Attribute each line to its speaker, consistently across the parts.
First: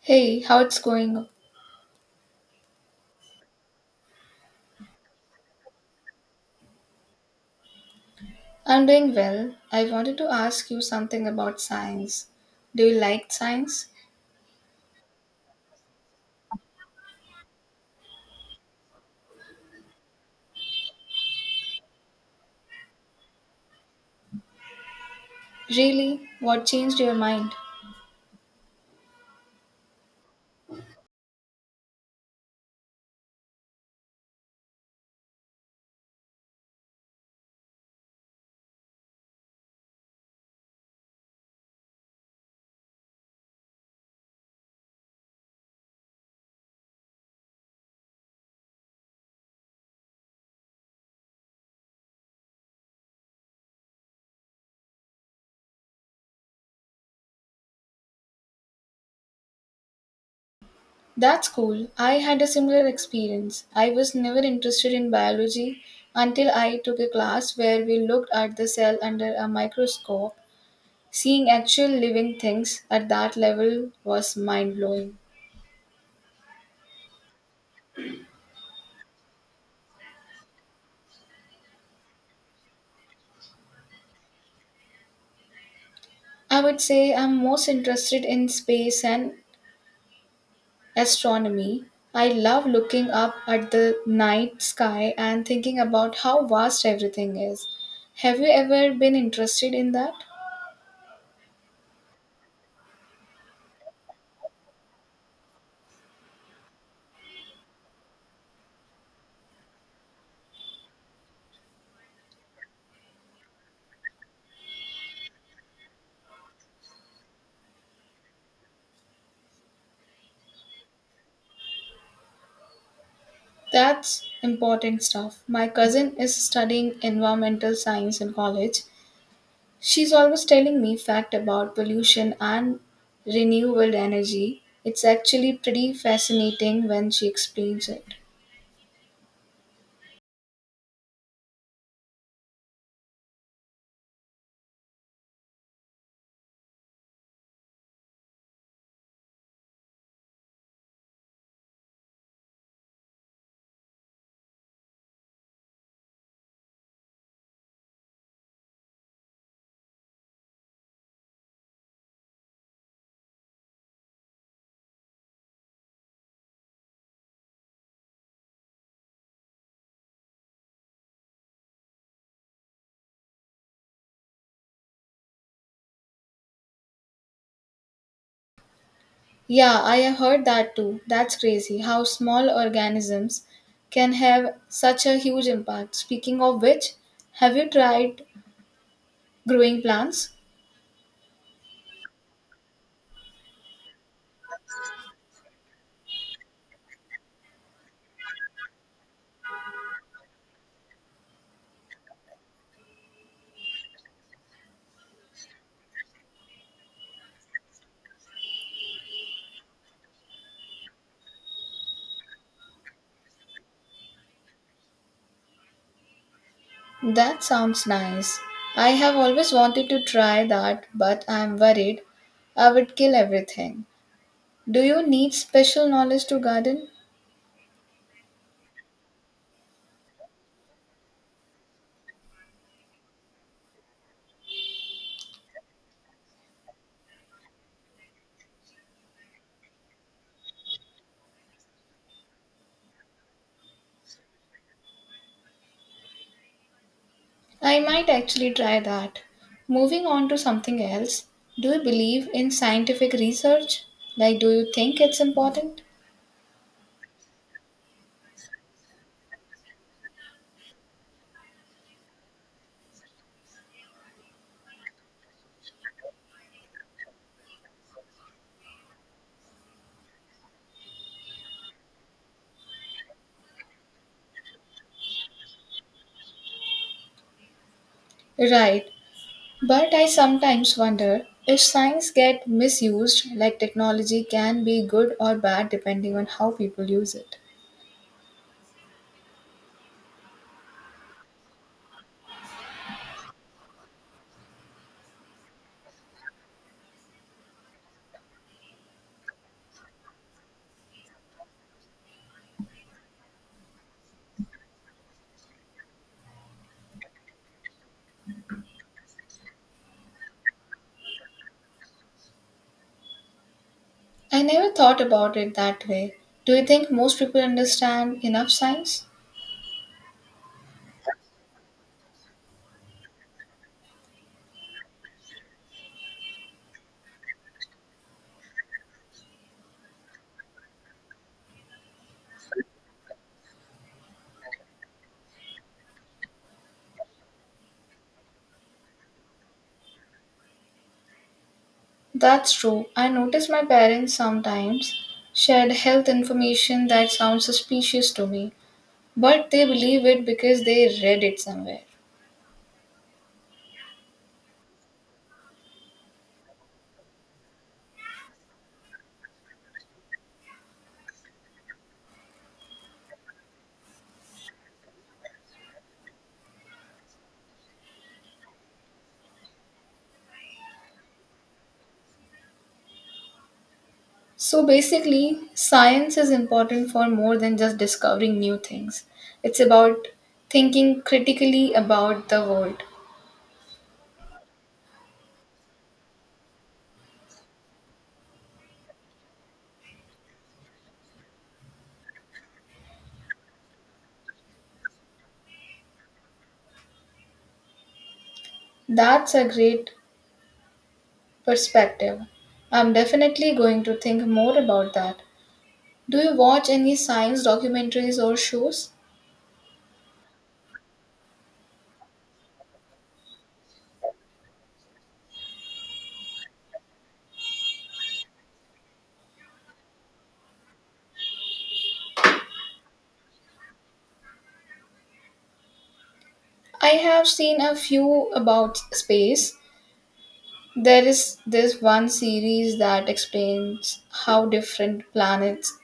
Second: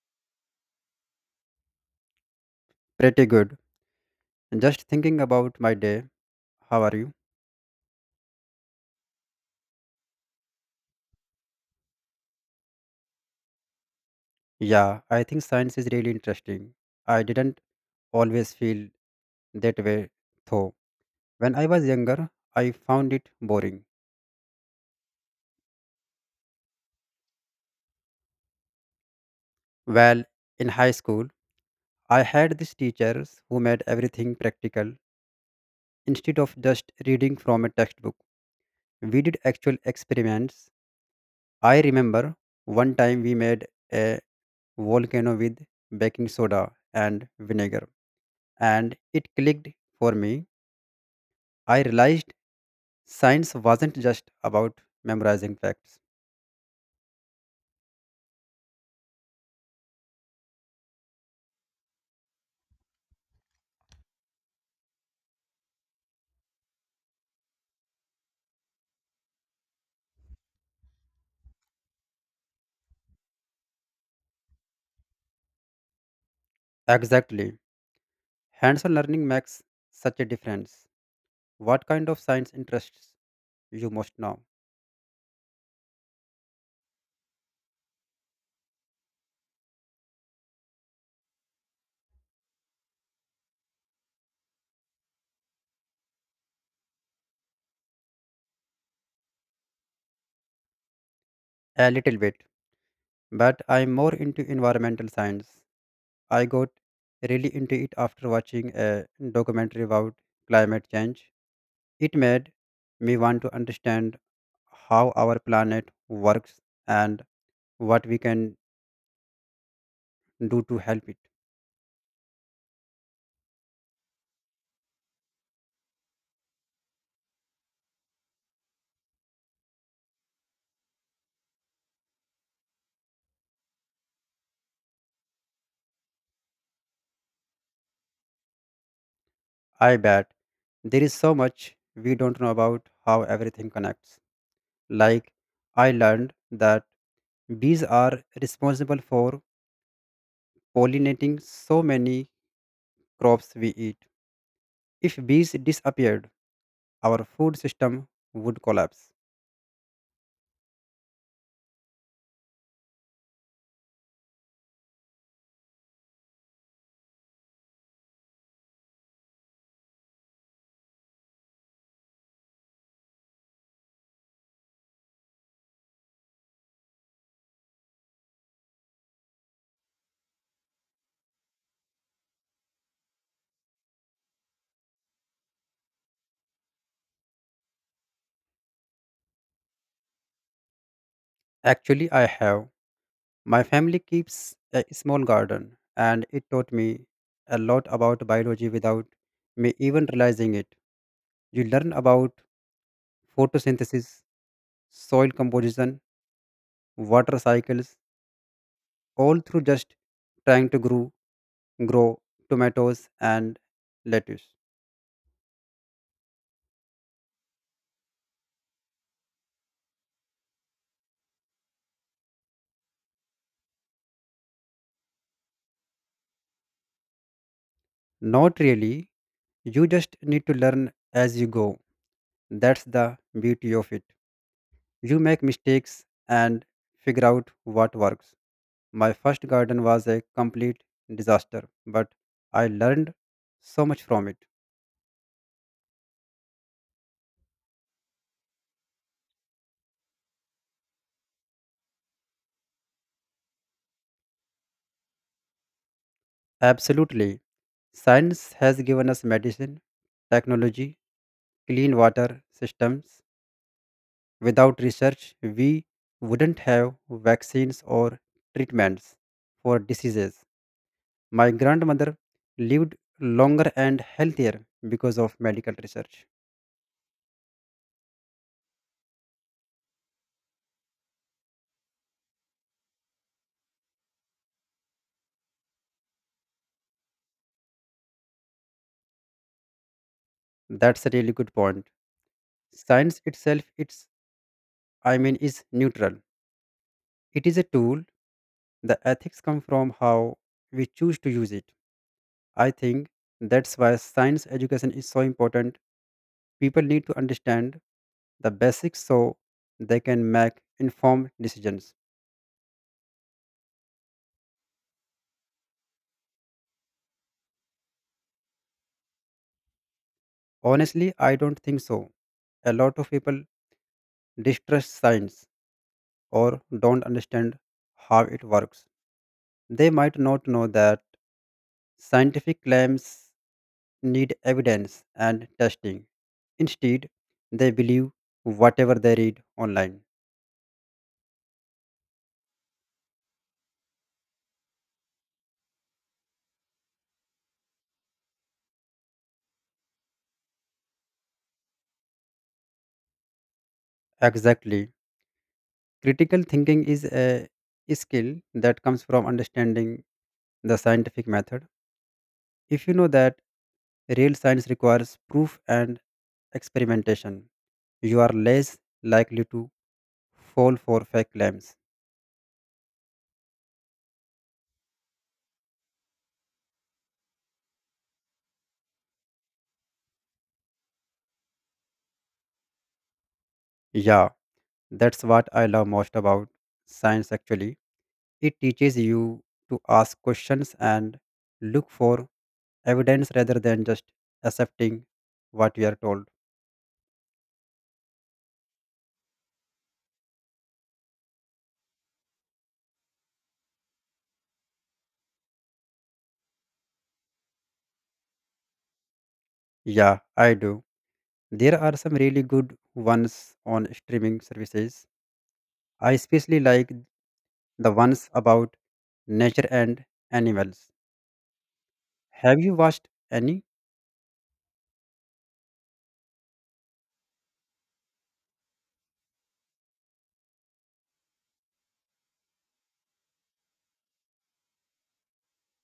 Speaker 1: Hey, how it's going?
Speaker 2: Pretty good. Just thinking about my day. How are you?
Speaker 1: I'm doing well. I wanted to ask you something about science. Do you like science?
Speaker 2: Yeah, I think science is really interesting. I didn't always feel that way, though. When I was younger, I found it boring.
Speaker 1: Really? What changed your mind?
Speaker 2: Well, in high school, I had these teachers who made everything practical instead of just reading from a textbook. We did actual experiments. I remember one time we made a volcano with baking soda and vinegar, and it clicked for me. I realized science wasn't just about memorizing facts.
Speaker 1: That's cool. I had a similar experience. I was never interested in biology until I took a class where we looked at the cell under a microscope. Seeing actual living things at that level was mind blowing.
Speaker 2: Exactly. Hands on learning makes such a difference. What kind of science interests you most now?
Speaker 1: I would say I'm most interested in space and astronomy. I love looking up at the night sky and thinking about how vast everything is. Have you ever been interested in that?
Speaker 2: A little bit, but I'm more into environmental science. I got really into it after watching a documentary about climate change. It made me want to understand how our planet works and what we can do to help it.
Speaker 1: That's important stuff. My cousin is studying environmental science in college. She's always telling me fact about pollution and renewable energy. It's actually pretty fascinating when she explains it.
Speaker 2: I bet there is so much we don't know about how everything connects. Like, I learned that bees are responsible for pollinating so many crops we eat. If bees disappeared, our food system would collapse.
Speaker 1: Yeah, I have heard that too. That's crazy how small organisms can have such a huge impact. Speaking of which, have you tried growing plants?
Speaker 2: Actually, I have. My family keeps a small garden, and it taught me a lot about biology without me even realizing it. You learn about photosynthesis, soil composition, water cycles, all through just trying to grow tomatoes and lettuce.
Speaker 1: That sounds nice. I have always wanted to try that, but I am worried I would kill everything. Do you need special knowledge to garden?
Speaker 2: Not really. You just need to learn as you go. That's the beauty of it. You make mistakes and figure out what works. My first garden was a complete disaster, but I learned so much from it.
Speaker 1: I might actually try that. Moving on to something else, do you believe in scientific research? Like, do you think it's important?
Speaker 2: Absolutely. Science has given us medicine, technology, clean water systems. Without research, we wouldn't have vaccines or treatments for diseases. My grandmother lived longer and healthier because of medical research.
Speaker 1: Right. But I sometimes wonder if science get misused like technology can be good or bad depending on how people use it.
Speaker 2: That's a really good point. Science itself, it's I mean, is neutral. It is a tool. The ethics come from how we choose to use it. I think that's why science education is so important. People need to understand the basics so they can make informed decisions.
Speaker 1: I never thought about it that way. Do you think most people understand enough science?
Speaker 2: Honestly, I don't think so. A lot of people distrust science or don't understand how it works. They might not know that scientific claims need evidence and testing. Instead, they believe whatever they read online.
Speaker 1: That's true. I notice my parents sometimes shared health information that sounds suspicious to me, but they believe it because they read it somewhere.
Speaker 2: Exactly. Critical thinking is a skill that comes from understanding the scientific method. If you know that real science requires proof and experimentation, you are less likely to fall for fake claims.
Speaker 1: So basically, science is important for more than just discovering new things. It's about thinking critically about the world.
Speaker 2: Yeah, that's what I love most about science actually. It teaches you to ask questions and look for evidence rather than just accepting what you are told.
Speaker 1: That's a great perspective. I'm definitely going to think more about that. Do you watch any science documentaries or shows?
Speaker 2: Yeah, I do. There are some really good ones on streaming services. I especially like the ones about nature and animals. Have you watched any?
Speaker 1: I have seen a few about space. There is this one series that explains how different planets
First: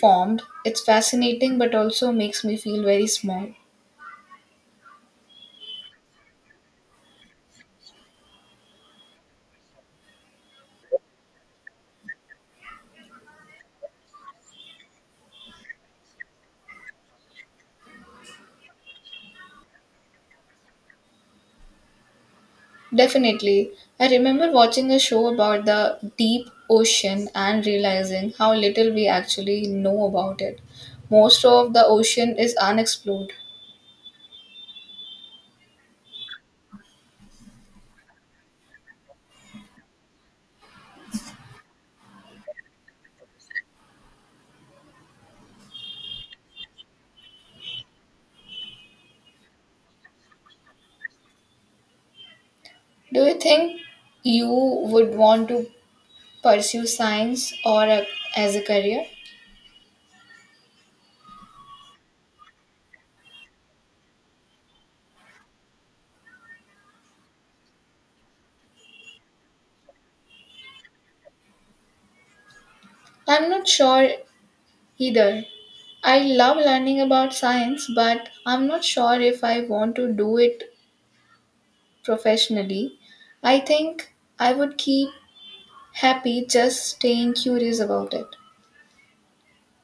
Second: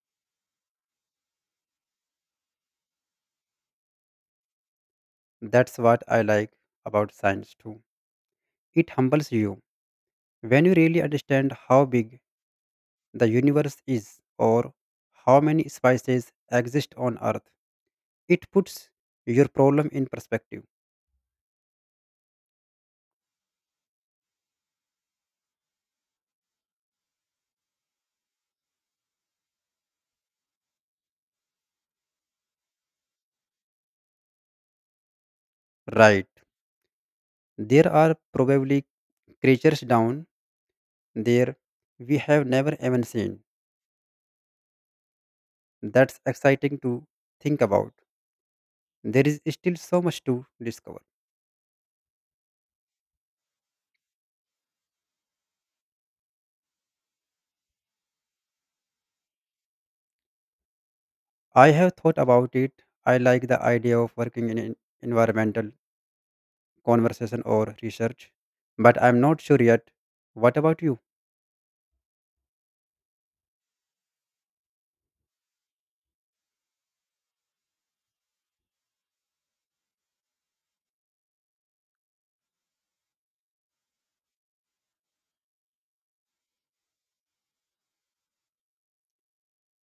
Speaker 1: formed. It's fascinating but also makes me feel very small.
Speaker 2: That's what I like about science too. It humbles you when you really understand how big the universe is or how many species exist on earth. It puts your problem in perspective.
Speaker 1: Definitely. I remember watching a show about the deep ocean and realizing how little we actually know about it. Most of the ocean is unexplored.
Speaker 2: Right. There are probably creatures down there we have never even seen. That's exciting to think about. There is still so much to discover.
Speaker 1: Do you think you would want to pursue science as a career?
Speaker 2: I have thought about it. I like the idea of working in environmental conversation or research, but I'm not sure yet. What about you?
Speaker 1: I'm not sure either. I love learning about science, but I'm not sure if I want to do it professionally. I think I would keep happy just staying curious about it.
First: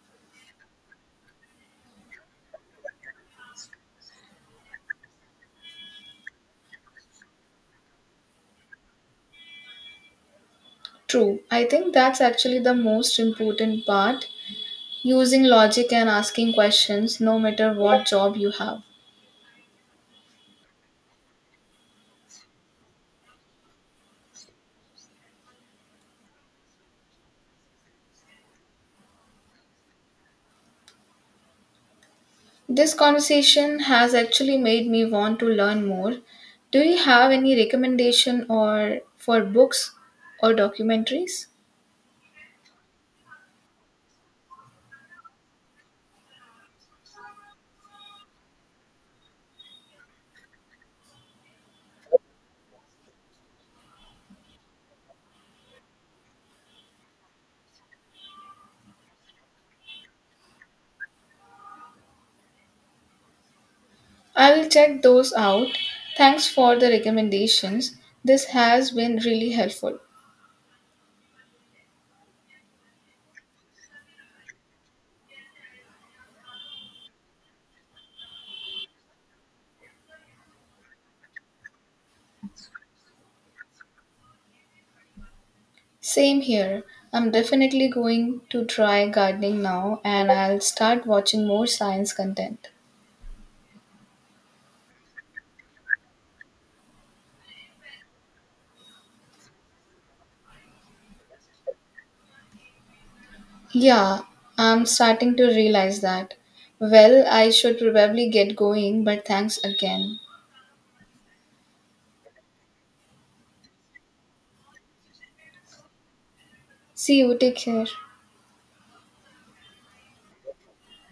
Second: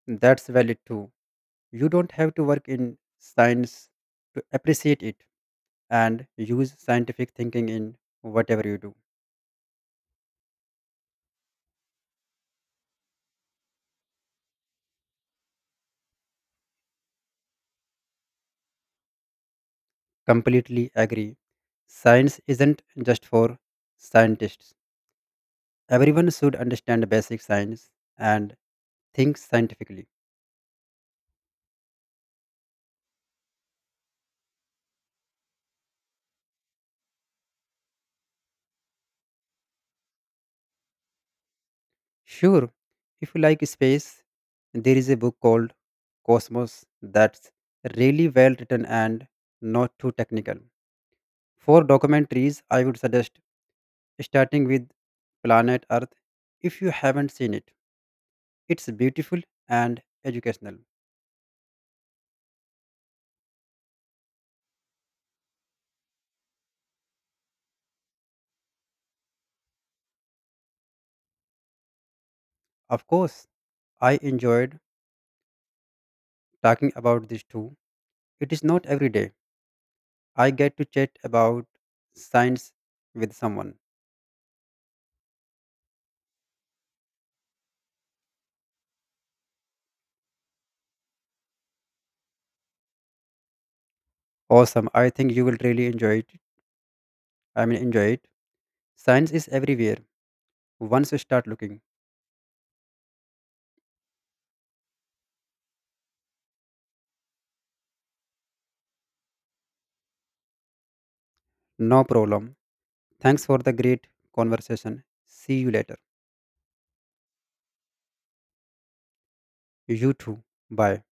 Speaker 2: That's valid too. You don't have to work in science to appreciate it and use scientific thinking in whatever you do.
Speaker 1: True. I think that's actually the most important part using logic and asking questions no matter what job you have.
Speaker 2: Completely agree. Science isn't just for scientists. Everyone should understand basic science and think scientifically.
Speaker 1: This conversation has actually made me want to learn more. Do you have any recommendation or for books or documentaries?
Speaker 2: Sure, if you like space, there is a book called Cosmos that's really well written and not too technical. For documentaries, I would suggest starting with Planet Earth if you haven't seen it. It's beautiful and educational.
Speaker 1: I will check those out. Thanks for the recommendations. This has been really helpful.
Speaker 2: Of course, I enjoyed talking about this too. It is not every day I get to chat about science with someone.
Speaker 1: Same here. I'm definitely going to try gardening now and I'll start watching more science content.
Speaker 2: Awesome. I think you will really enjoy it. Enjoy it. Science is everywhere once you start looking.
Speaker 1: Yeah, I'm starting to realize that. Well, I should probably get going, but thanks again.
Speaker 2: No problem. Thanks for the great conversation. See you later.
Speaker 1: See you, take care.
Speaker 2: You too. Bye.